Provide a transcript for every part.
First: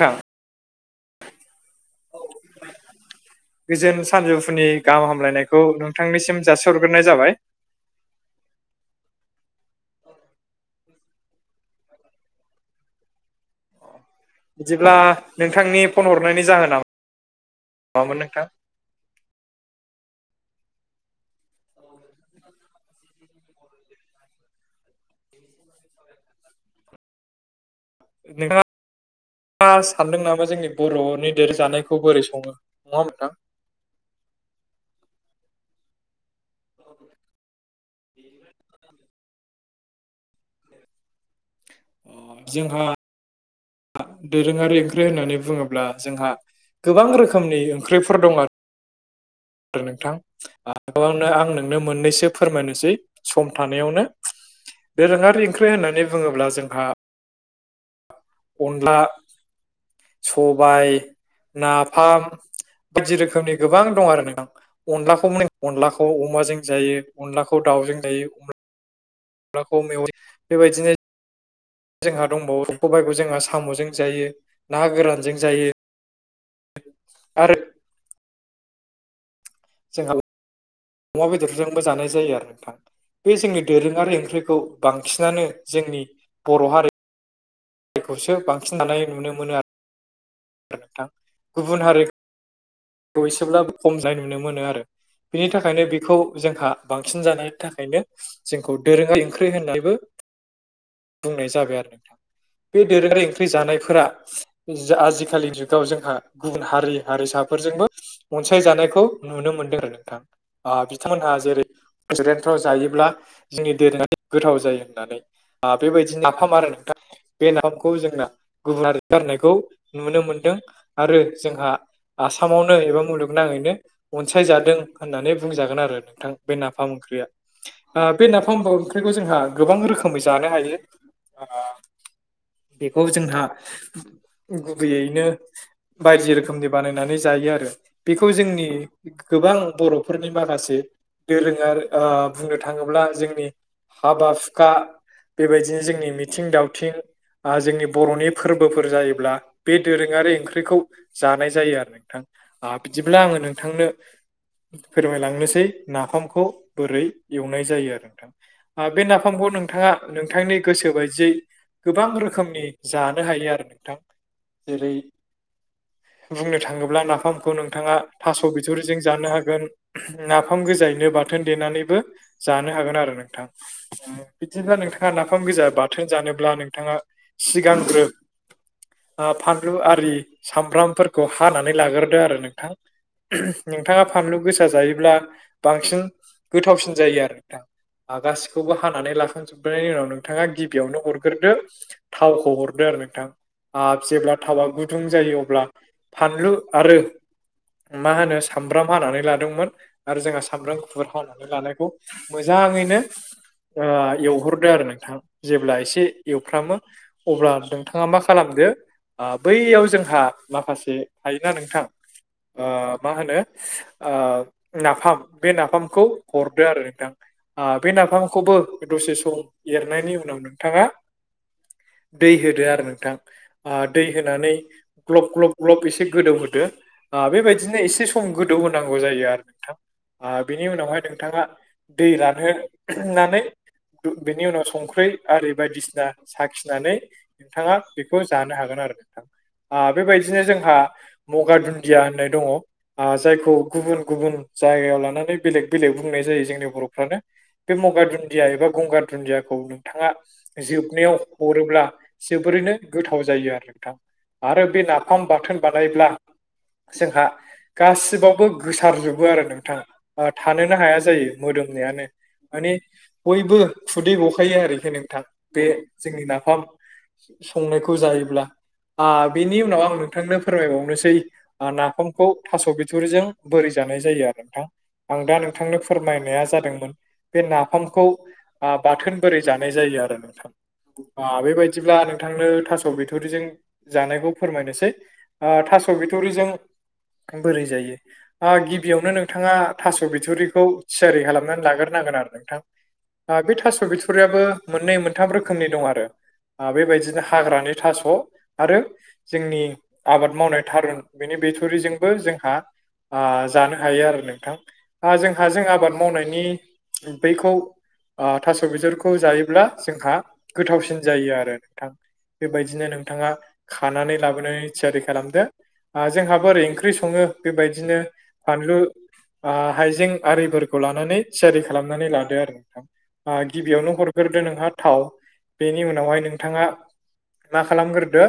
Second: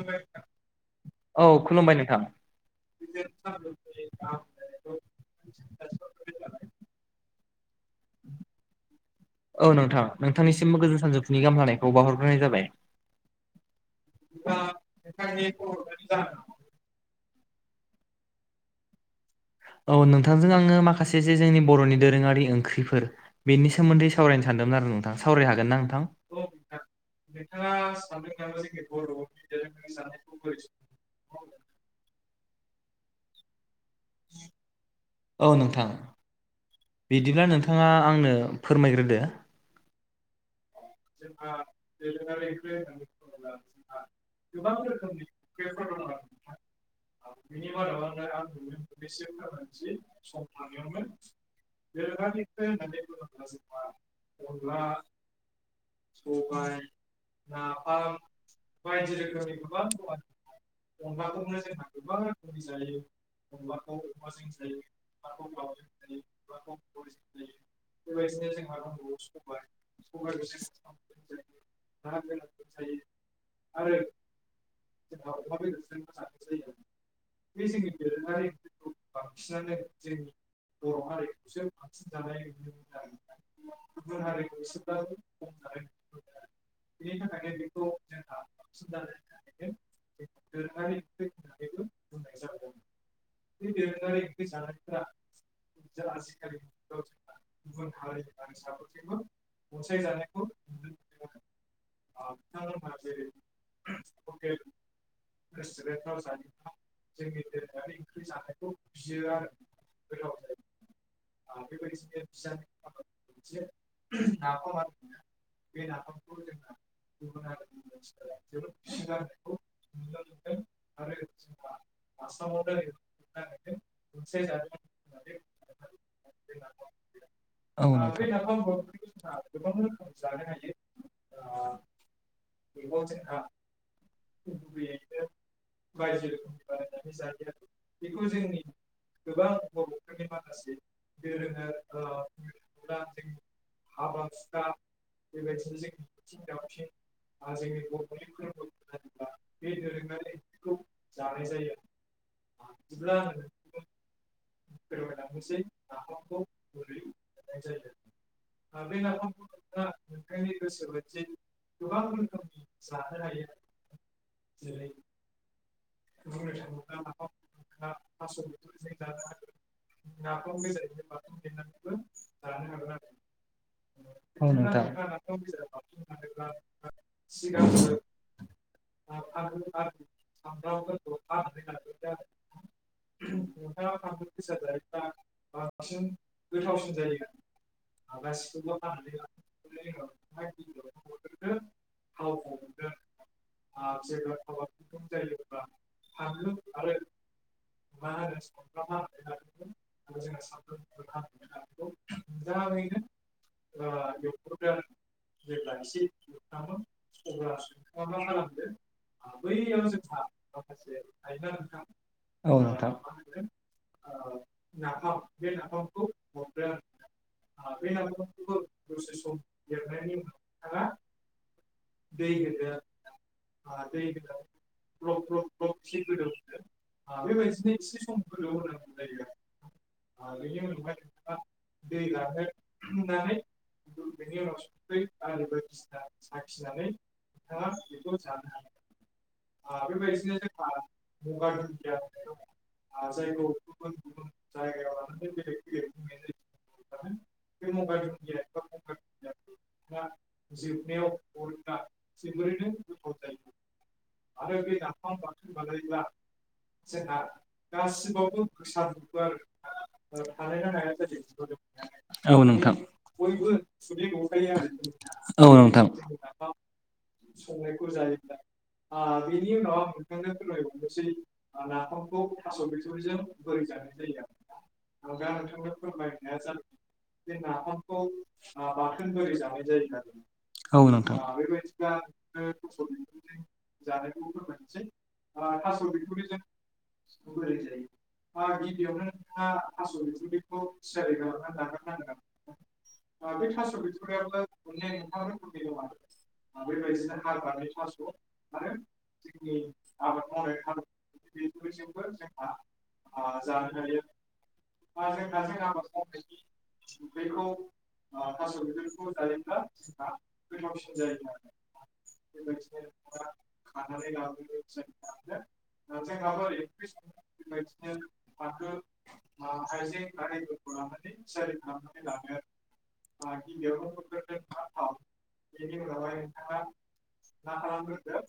नोंथां औ खुलुमबाय नोंथां [unintelligible] गोजोन सानजौफुनि गाहाम हामलायनायखौ नोंथांनिसिम जासिहरग्रोनाय जाबाय [inaudible] औ नोंथां नोंथांनिसिमबो गोजोन सानजौफुनि गाहाम हामलायनायखौ बावहरग्रोनाय जाबाय बिदिब्ला नोंथांनि फन हरनायनि जाहोना मामोन नोंथां औ नोंथांजों आङो माखासे जे जोंनि बर'नि दोरोङारि ओंख्रिफोर बेनि सोमोन्दै सावरायनो सानदोंमोन आरो नोंथां सावरायनो हागोन ना नोंथां औ नोंथां नोंथाङा नोंथाङा सानदों नामा जोंनि [unintelligible] बर'नि [unintelligible] जानायखौ बोरै सङो नङा होनबा नोंथां औ नोंथां बिदिब्ला नोंथाङा आंनो फोरमायग्रोदो जोंहा दोरोङारि ओंख्रि जोंहा होननानै बुंङोब्ला जोंहा गोबां रोखोमनि ओंख्रिफोर दङ आरो हा गोबां रोखोमनि ओंख्रिफोर दं आरो बिसे [unintelligible] आरो नोंथांनो आं नोंनो मोननैसो फोरमायनोसै सम थानायावनो अनला ख्रि होनानै सबाय नाफाम अनला बायदि रोखोमनि गोबां अनलाखौनो जोंहा फार बायदि रोखोमनि गोबां दं आरो नों अनलाखौ मोन अनलाखौ अमाजों जायो अनलाखौ दाउजों जायो अनलाखौ मेवाइ बेबायदिनो जोंहा दंबावो सबाइखौ जोंहा साम'जों जायो ना गोरानजों जायो बे आरो जोंनि दोरोङारि बांसिनानो जोंहा जों बर' अमा हारिखौसो बेदरजोंबो बांसिन जायो जानाय आरो नुनो नोंथां मोनो बे आरो जोंनि दोरोङारि गुबुन ओंख्रिखौ हारिखौ एसेब्लाबो बांसिनानो जोंनि बर' हारि बिनि थाखायनो खौसो बांसिन जानाय नुनो मोनो आरो दोरोङारि नोंथां ओंख्रि होननानैबो बुंनाय जादों बे एसेब्लाबो खम जानाय नुनो मोनो आरो बिनि थाखायनो बेखौ जोंहा बांसिन जानायनि थाखायनो जोंखौ दोरोङारि ओंख्रि होननानैबो बुंनाय जागोन आरो नोंथां बे दोरोङारि ओंख्रि जानायफोरा आजिखालि जुगाव जोंहा गुबुन हारि हारिसा फोरजोंबो अनसायजानायखौ नुनो मोनदों आरो नोंथां ओ बिथांमोनहा जेरै रेसन्टुरेनफ्राव [unintelligible] जायोब्ला जोंनि दोरोङारि गोथाव जायो होननानै ओ बेबायदि नाफाम आरो नोंथां बे नाफामखौ जोंना गुबुुनारि गारनायखौ नुनो मोनदों आरो जोंहा आसामावनो एबा मुलुगनाङैनो अनसायजादों होननानै बुंजागोन आरो नोंथां बे नाफाम औ ओंख्रिया बे नाफाम ओंख्रिखौ जोंहा गोबां रोखोमै जानो हायो बेखौ जोंहा गुबैयैनो बायदि रोखोमनि बानायनानै जायो आरो बेखौ जोंनि गोबां बर'फोरनि माखासे दोरों आ बुंनो थाङोब्ला जोंनि हाबा हुखा बेबायदिनो जोंनि मिथिं दावथिं आ जोंनि बर'नि फोरबोफोर जायोब्ला बे दोरोङारि ओंख्रिखौ जानाय जायो आरो नोंथां बिदिब्ला आङो नोंथांनो फोरमायलांनोसै नाफामखौ बोरै एवनाय जायो आरो नोंथां आ बे नाफामखौ नोंथाङा नोंथांनि गोसो बायदियै गोबां रोखोमनि जानो हायो आरो नोंथां जेरै बुंनो थाङोब्ला नाफामखौ नोंथाङा थास' बिथ'रिजों जानो हागोन नाफाम गोजायैनो बाथोन देनानैबो जानो हागोन आरो नोंथां बिदिब्ला नोंथाङा नाफाम गोजा बाथोन जानोब्ला नोंथाङा सिगांग्रो ओ फानलु आरि सामब्रामफोरखौ हानानै लाग्रोदो आरो नोंथां नोंथाङा फानलु गोसा जायो ब्ला बांसिन गोथावसिन जायो आरो नोंथां आ गासिखौबो हानानै लाखांजोबनायनि उनाव नोंथाङा गिबियावनो हरग्रोदो थावखौ हरदो आरो नोंथां आ जेब्ला थावया गुदुं जायो अब्ला फानलु आरो मा होनो सामब्राम हानानै लादोंमोन आरो जोंहा सामब्राम गुफुर हानानै लानाय खौ मोजाङैनो एवहरदो आरो नोंथां जेब्ला एसे एवफ्रामो अब्ला नोंथाङा मा खालामदो आ बैयाव जोंहा माखासे [unintelligible] नोंथां औ ओ नोंथां मा होनो नाफाम बे नाफामखौ हरदो आरो नोंथां आ बे नाफामखौबो दसे सम एरनायनि उनाव नोंथाङा दै होदो आरो नोंथां ओ दै होनानै ग्ल'ब ग्ल'ब ग्ल'ब एसे गोदौहोदो ओ बेबायदिनो इसे सम गोदौ होनांगौ जायो आरो नोंथां ओ बिनि उनावहाय नोंथाङा दै रानहोनानै बेनि उनाव संख्रै आरि बायदिसिना साखि नानै नोंथाङा बेखौ जानो हागोन आरो नोंथां ओ बेबायदिनो जोंहा मगा दुन्दिया होननाय दङ' ओ जायखौ गुबुन गुबुन जायगायाव लानानै बेलेग बेलेग बुंनाय जायो जोंनि बर'फ्रानो बे मगा दुन्दिया एबा गंगार दुन्दियाखौ नोंथाङा जोबनायाव हरोब्ला जोबोरैनो गोथाव जायो आरो नोंथां आरो बे नाफाम बाथोन बानायब्ला जोंहा गासिबावबो गोसारजोबो आरो नोंथां ओ थानोनो हाया जायो मोदोमनायानो औ माने नोंथां बयबो खुदै गखायो आरोखि नोंथां औ बे नोंथां जोंनि नाफाम संनायखौ जायोब्ला आ बेनि उनाव आं नोंथांनो फोरमायबावनोसै नाफामखौ थास' बिथुरिजों बोरै जानाय जायो आरो नोंथां आं दा नोंथांनो फोरमायनाया जादोंमोन बे नाफामखौ ओ बाथोन बोरै जानाय जायो आरो ओ नोंथां औ नोंथां ओ बेबायदिब्ला नोंथांनो थास' बिथ'रिजों जानायखौ फोरमायनोसै ओ थास' बिथ'रिजों बोरै जायो ओ गिबियावनो नोंथाङा थास' बिथुरिखौ थियारि खालामनानै लाग्रोनांगोन आरो नोंथां ओ बे थास' बिथुरियाबो मोननै मोनथाम रोखोमनि दं आरो ओ बेबायदिनो हाग्रानि थास' आरो जोंनि आबाद मावनाय थारुन बेनि बिथुरिजोंबो जोंहा आ जानो हायो आरो नोंथां ओ जोंहा जों आबाद मावनायनि बेखौ ओ थास' बिथरिखौ जायोब्ला जोंहा गोथावसिन जायो आरो नोंथां बेबायदिनो नोंथाङा खानानै लाबोनानै थियारि खालामदो ओ जोंहा बोरै ओंख्रि सङो बेबायदिनो बानलु ओ हाइजें आरिफोरखौ लानानै थियारि खालामनानै लादो आरो नोंथां ओ गिबियावनो हरग्रोदो नोंथाङा थाव बेनि उनावहाय नोंथाङा मा खालामग्रोदो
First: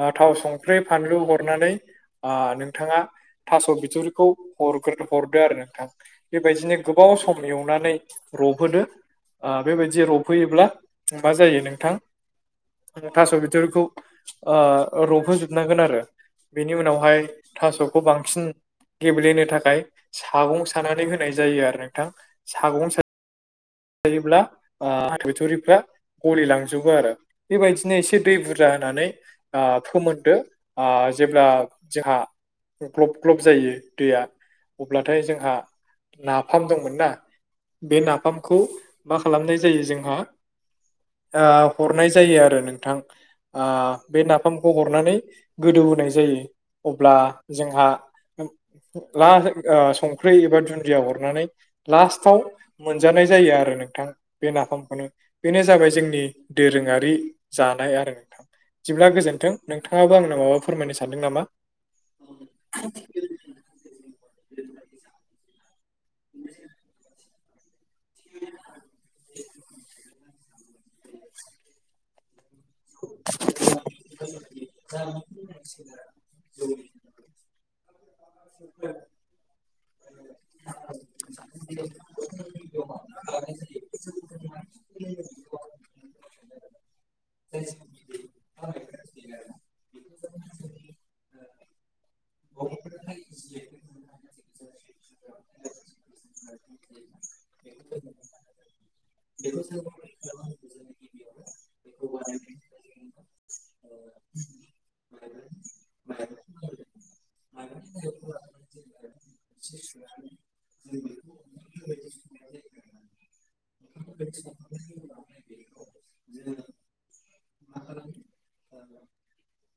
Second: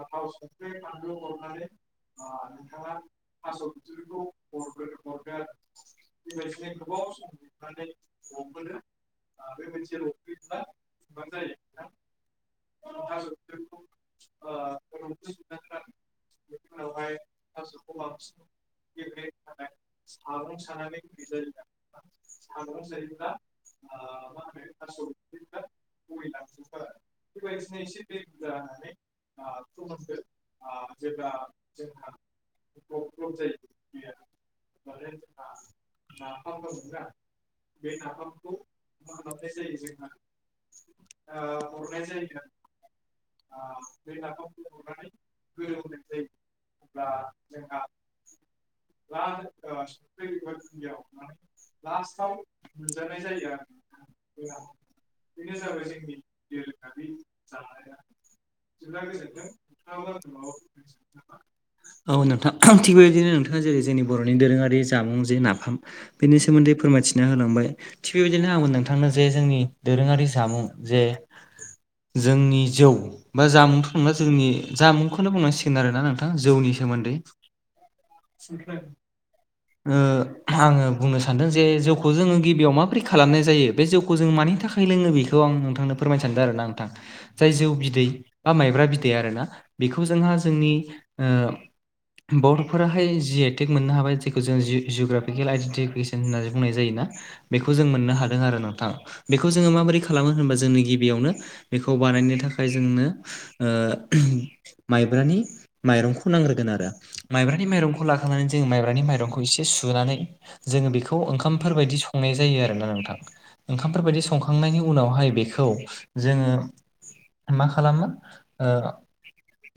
ओ थाव सं सुंख्रै फानलु हरनानै ओ नोंथाङा थास' बिथुरिखौ हरग्रो हरदो आरो नोंथां बेबायदिनो गोबाव सम एवनानै रबहोदो ओ बेबायदि रबहोयोब्ला मा जायो नोंथां थास' बिथ'रिखौ ओ रबहोजोबनांगोन आरो बेनि उनावहाय थास'खौ बांसिन गेब्लेहोनो थाखाय सागं सानानै होनाय जायो आरो नोंथां सागं सा [unintelligible] सायोब्ला ओ बिथ'रिफ्रा गलिलांजोबो आरो बेबायदिनो एसे दै बुरजा होनानै ओ फोमोनदो ओ जेब्ला जोंहा ग्ल'ब ग्ल'ब जायो दैया अब्लाथाय जोंहा नाफाम दंमोन ना बे नाफामखौ मा खालामनाय जायो जोंहा ओ हरनाय जायो आरो नोंथां ओ बे नाफामखौ हरनानै गोदौ होनाय जायो। अब्ला जोंहा ला ओ संख्रै एबा दुुन्दिया हरनानै लास्टाव जानाय जायो आरो नोंथां बे नाफामखौनो बेनो जाबाय जोंनि दोरोङारि जानाय आरो नोंथां बिदिब्ला गोजोन्थों नोंथाङाबो आंनो माबा फोरमायनो सानदों नामा औ नोंथां थिग बेबायदिनो नोंथाङा जेरै जोंनि बर'नि दोरोङारि जामुं जे नाफाम बेनि सोमोनदै फोरमायथि ना होलांबाय थिग बेबायदिनो आंोन नोंथांनो जे जोंनि दोरोङारि जामुं जे जोंनि जौ बा जामुंथ' नंला जोंनि जामुंखौनो बुंनांसिगोन आरोना नोंथां जौनि सोमोन्दै [unintelligible] आङो बुंनो सानदों जे जौखौ जोङो गिबियाव माबोरै खालामनाय जायो बे जौखौ जों मानि थाखाय लोङो बेखौ आं नोंथांनो फोरमाय सानदों आरोना नोंथां जाय जौ बिदै बा माइब्रा बिदै आरोना बेखौ जोंहा जोंनि बर'फोराहाय जिआइटेक मोननो हाबाय जखौ जों जिअग्राफिकेल आइडेन्टिफिकेसन होननानै बुंनाय जायोोना बेखौ जों मोननो हादों आरो नोंथां बेखौ जोङो माबोरै खालामो होनबा जोंनि गिबियावनो बेखौ बानायनो थाखाय जोंनो माइब्रानि माइरंखौ नांग्रोगोन आरो माइब्रानि माइरंखौ लाखांनानै जोंङ माइब्रानि माइरंखौ एसे सुनानै जोङो बेखौ ओंखामफोर बायदि संनाय जायो आरोना नोंथां ओंखामफोर बायदि संखांनायनि उनावहाय बेखौ जोङो मा खालामो ओ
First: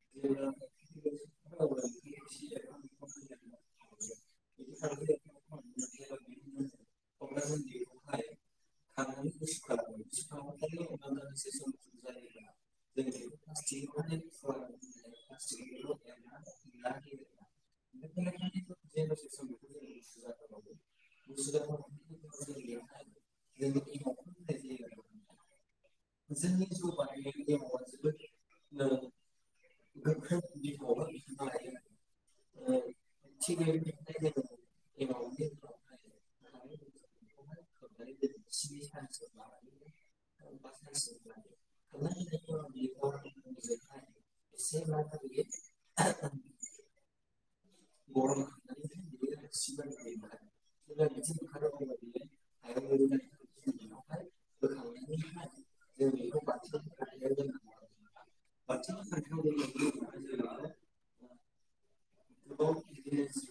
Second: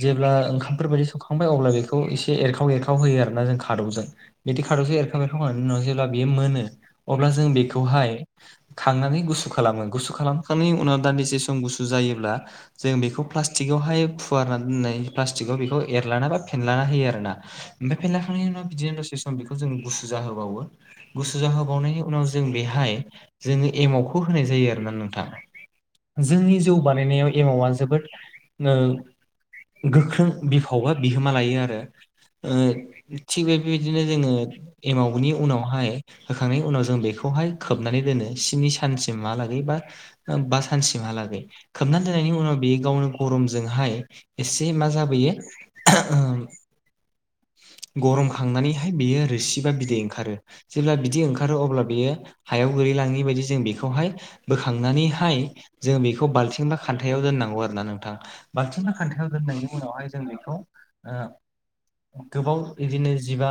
जेब्ला ओंखामफोर बायदि संखांबाय अब्ला बेखौ एसे एरखाव एरखाव होयो आरोना जों खादौजों बिदि खादौसो एरखाव एरखाव होनायनि उनाव जेब्ला बियो मोनो अब्ला जों बेखौहाय खांनानै गुसु खालामो गुसु खालाम खांनायनि उनाव गोदान बेसे सम गुसु जायोब्ला जों बेखौ प्लासटिक आवहाय कुवारना दोननाय प्लास्टिकआव बेखौ एरलाना बा फेनलाना होयो आरोना ओमफ्राय फेरलाखांनायनि उनाव बिदिनो दसे सम बेखौ जोंङो गुसु जाहोबावो गुसु जाहोबावनायनि उनाव जों बेहाय जोङो एमावखौ जायो आरोना नोंथां जोंनि जौ बानायनायाव एमावा जोबोद गोख्रों बिफाव बा बिहोमा लायो आरो थिग बे बेबायदिनो जोङो एमावनि उनावहाय होखांनायनि उनाव जों बेखौहाय खोबनानै दोनो सिमनि सानसिम हालागै बा बा सानसिमहालागै खोबनानै दोननायनि उनाव बेयो गावनो गरमजोंहाय एसे मा जाबोयो [inaudible] गरम खांनानैहाय बेयो रोसि बा बिदै ओंखारो जेब्ला बिदि ओंखारो अब्ला बियो हायाव गोलैलाङि बायदि जों बेखौहाय बोखांनानैहाय जों बेखौ बाल्थिं बा खान्थायाव दोननांगौ आरोना नोंथां बांल्थिंबा खान्थायाव दोननायनि उनावहाय जों बेखौ गोबाव बिदिनो जिबा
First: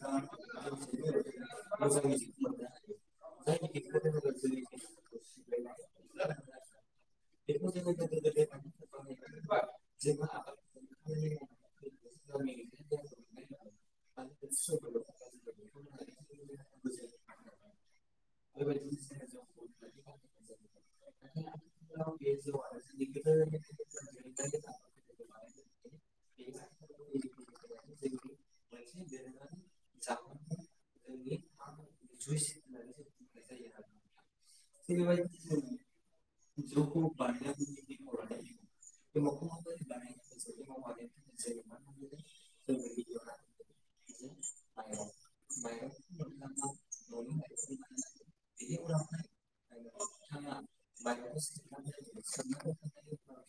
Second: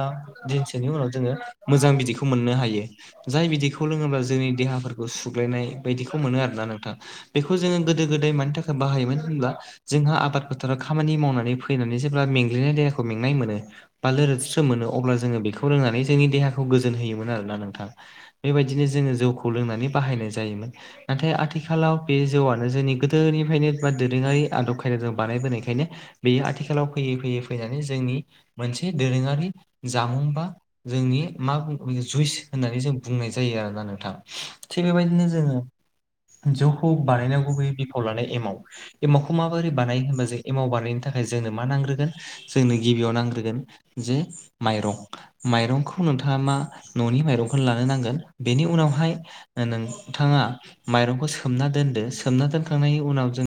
दिनसोनि उनाव जोङो मोजां बिदैखौ मोननो हायो जाय बिदिखौ लोङोब्ला जोंनि देहाफोरखौ सुग्लायनाय बायदिखौ मोनो आरोना नोंथां बेखौ जोंङो गोदो गोदाय मानि थाखाय बाहायोमोन होनब्ला जोंहा आबाद फोथाराव खामानि मावनानै फैनानै जेब्ला मेंग्लिनाय देहाखौ मेंनाय मोनो बा लोरस्रोम मोनो अब्ला जोंङो बेखौ रोंनानै जोंनि देहाखौ गोजोन होयोमोन आरोना नोंथां बेबायदिनो जोंङो जौखौ लोंनानै बाहायनाय जायोमोन नाथाय आथिखालाव बे जौआ जोंनि गोदोनिफ्रायनो बा दोरोङारि आदब खायदाजों बानायबोनायखायनो बेयो आथिखालाव फैयै फैयै फैनानै जोंनि मोनसे दोरोङारि जामुं बा जोंनि मा जुइस होननानै जों बुंनाय जायो आरोना नोंथां थिग बेबायदिनो जोंङो जौखौ बानायनांग गुबैयै बिफाव लानाय एमाव एमावखौ माबोरै बानायो होनबा जों एमाव बानायनो थाखाय जोंनो मा नांग्रोगोन जोंनो गिबियाव नांग्रोगोन जे माइरं माइरंखौ नोंथाङा मा न'नि माइरंखौनो लानो नांगोन बेनि उनावहाय नोंथांङा माइरंखौ सोमना दोनदो सोमना दोनखांनायनि उनाव जों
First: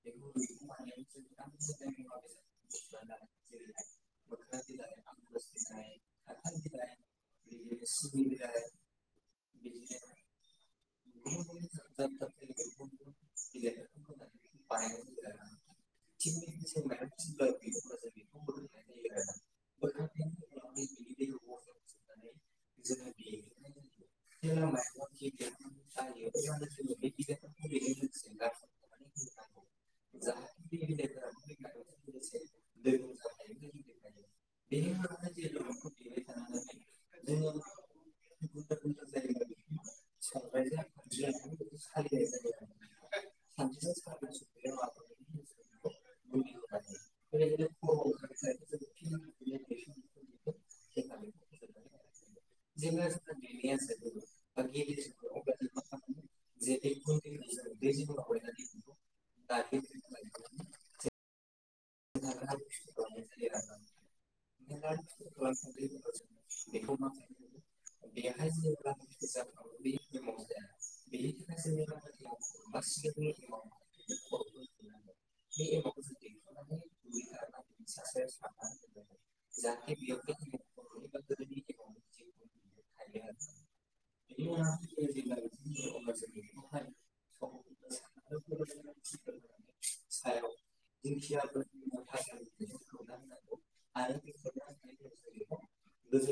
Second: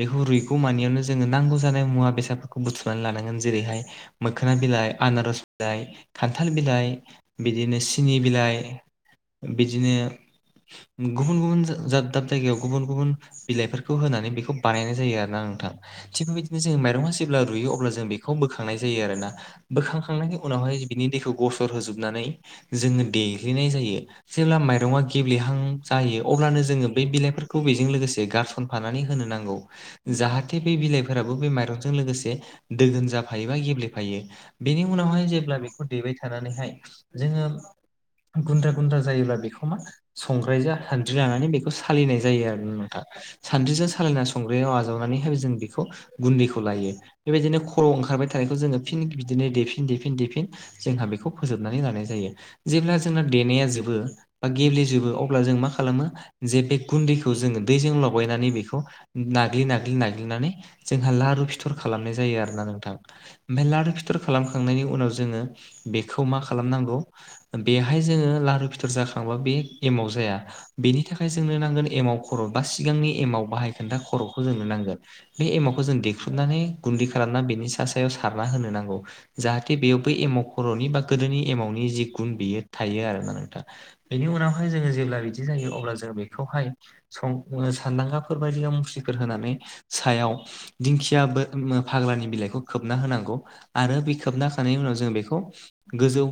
बेखौ रुगौ मानियावनो जोंङो नांगौ जानाय मुवा बेसादफोरखौ बुथुमनानै लानांगोन जेरैहाय मोखोना बिलाइ आनारस बिलाइ खान्थाल बिलाइ बिदिनो सिनि बिलाइ बिदिनो गुबुन गुबुन दाब जायगायाव गुबुन गुबुन बिलाइफोरखौ होनानै बेखौ बानायनाय जायो आरोना नोंथां थिग बेबायदिनो जों माइरंआ जेब्ला रुइयो अब्ला जों बेखौ बोखांनाय जायो। आरोना बोखांखांनायनि उनावहाय बिनि दैखौ गसर होजोबनानै जोंङो देग्लिनाय जायो जेब्ला माइरंआ गेब्लेहां जायो अब्लानो जोंङो बै बिलाइफोरखौ थ बेजों लोगोसे गारसनफानानै होनो नांगौ। जाहाथे बे बिलाइफोराबो बे माइरंजों लोगोसे दोगोन जाफायो बा गेब्लेफायो। बेनि उनावहाय जेब्ला बेखौ दैबाय थानानैहाय जोंङो गुन्द्रा गुन्द्रा जायोब्ला बेखौ मा संग्राय जा सानद्रि लनानै बेखौ सालिनाय जायो आरो नोंथांङा सानद्रिजों सालायना संग्रायाव आजावनानैहाय जों बेखौ गुन्दैखौ लायो बेबायदिनो खर' ओंखारबाय थानायखौ जोंङो फिन बिदिनो देफिन देफिन देफिन जोंहा बेखौ फोजोबनानै लानाय जायो। जेब्ला जोंना देनाया जोबो बा गेब्लेजोबो अब्ला जों मा खालामो जे बे गुन्दैखौ जोंङो दैजों लगायनानै बेखौ नाग्लि नाग्लि नाग्लिनानै जोंहा लारु फिथर खालामनाय जायो आरोना नोंथां ओमफ्राय लारु फिथर खालामखांनायनि उनाव जोंङो बेखौ मा खालामनांगौ बेहाय जोंङो लारु फिथर जाखांबा बे एमाव जाया बेनि थाखाय जोंनो नांगौ। खा सिगांनि एमाव बाहाय खोनथा खर'खौ जोंनो नांगोन बे एमावखौ जों खुरनानै गुन्दै खालामना बेनि सा सायाव सारना होनो नांगौ जाहाथे बेयाव बै एम। खर'नि बा गोदोनि एमावउटनि जि गुन बेयो थायो आरोना नोंथांङा बेनि उनावहाय जोंङो जेब्ला बिदि जायो अब्ला जो बे बेखौहाय सं सानदांगाफोर बदियाव मुस्रिफोर होनानै सायाव दिंखिया फाग्लानि बिलाइखौ खोबना होनांगौ आरो बे खोबना होखांनायनि उनाव जों बेखौ गोजौ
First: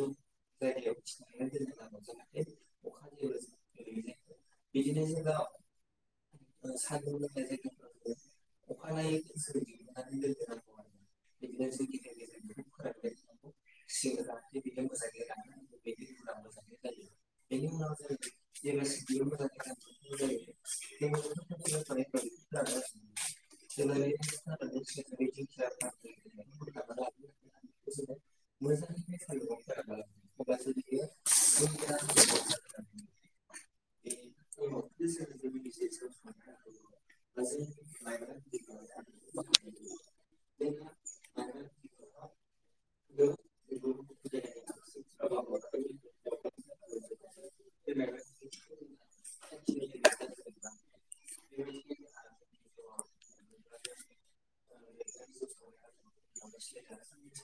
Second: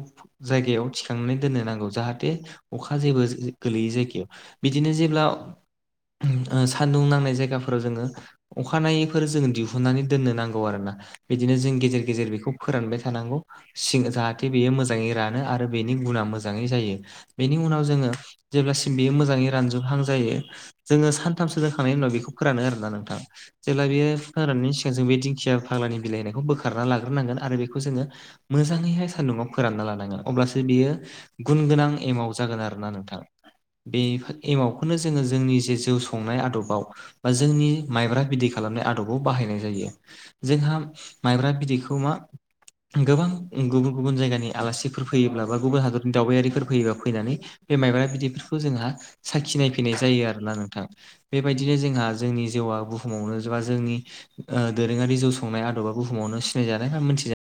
जायगायाव थिखांनानै दोननो नांगौ जाहाथे अखा जेबो गोलैै जायगायाव बिदिनो जेब्ला सान्दुं नांनाय जायगाफोराव जोंङो अखानायैफोर जों दिहुननानै दोननो नांगौ आरोना बिदिनो जों गेजेर गेजेर बेखौ फोरानबाय थानांगौ सिं जाहाथे बेयो मोजांङै रानो आरो बेनि गुना मोजांङै जायो बेनि उनाव जोंङो जेब्लासिम बेयो मोजांङै हां जायो जोंङो सानथामसो दोंखांनायनि उनाव बेखौ फोरानो आरोना नोंथां जेब्ला बियो फनायनि सिगां जों बे दिंखिया फाग्लानि बिलाइनायखौ बोखारना लाग्रोनांगोन आरो बेखौ जोंङो मोजांङै हाय सान्दुंङा आव फोरानना लानांगोन अब्लासो बियो गुन गोनां एमाव जागोन आरोना नोंथां बे एमावखौनो जोङो जोंनि जे जौ संनाय आदबाव बा जोंनि माइब्रा बिदै खालामनाय आदबाव बाहायनाय जायो। जोंहा माइब्रा बिदैखौ मा गोबां गुबुन गुबुन जायगानि आलासिफोर फैयोब्ला बा गुबुन हादरनि दावबायारिफोर फैयोबा फैनानै बे माइब्रा बिदैफोरखौ जोंहा साखिनायफैनाय जायो आरोना नोंथां। बेबायदिनो जोंहा जोंनि जौया बुहुमावनो बा जोंनि ओ दोरोङारि जौ संनाय आदबा बुहुमावनो सिनायजानाय बा मोनथिजानाय।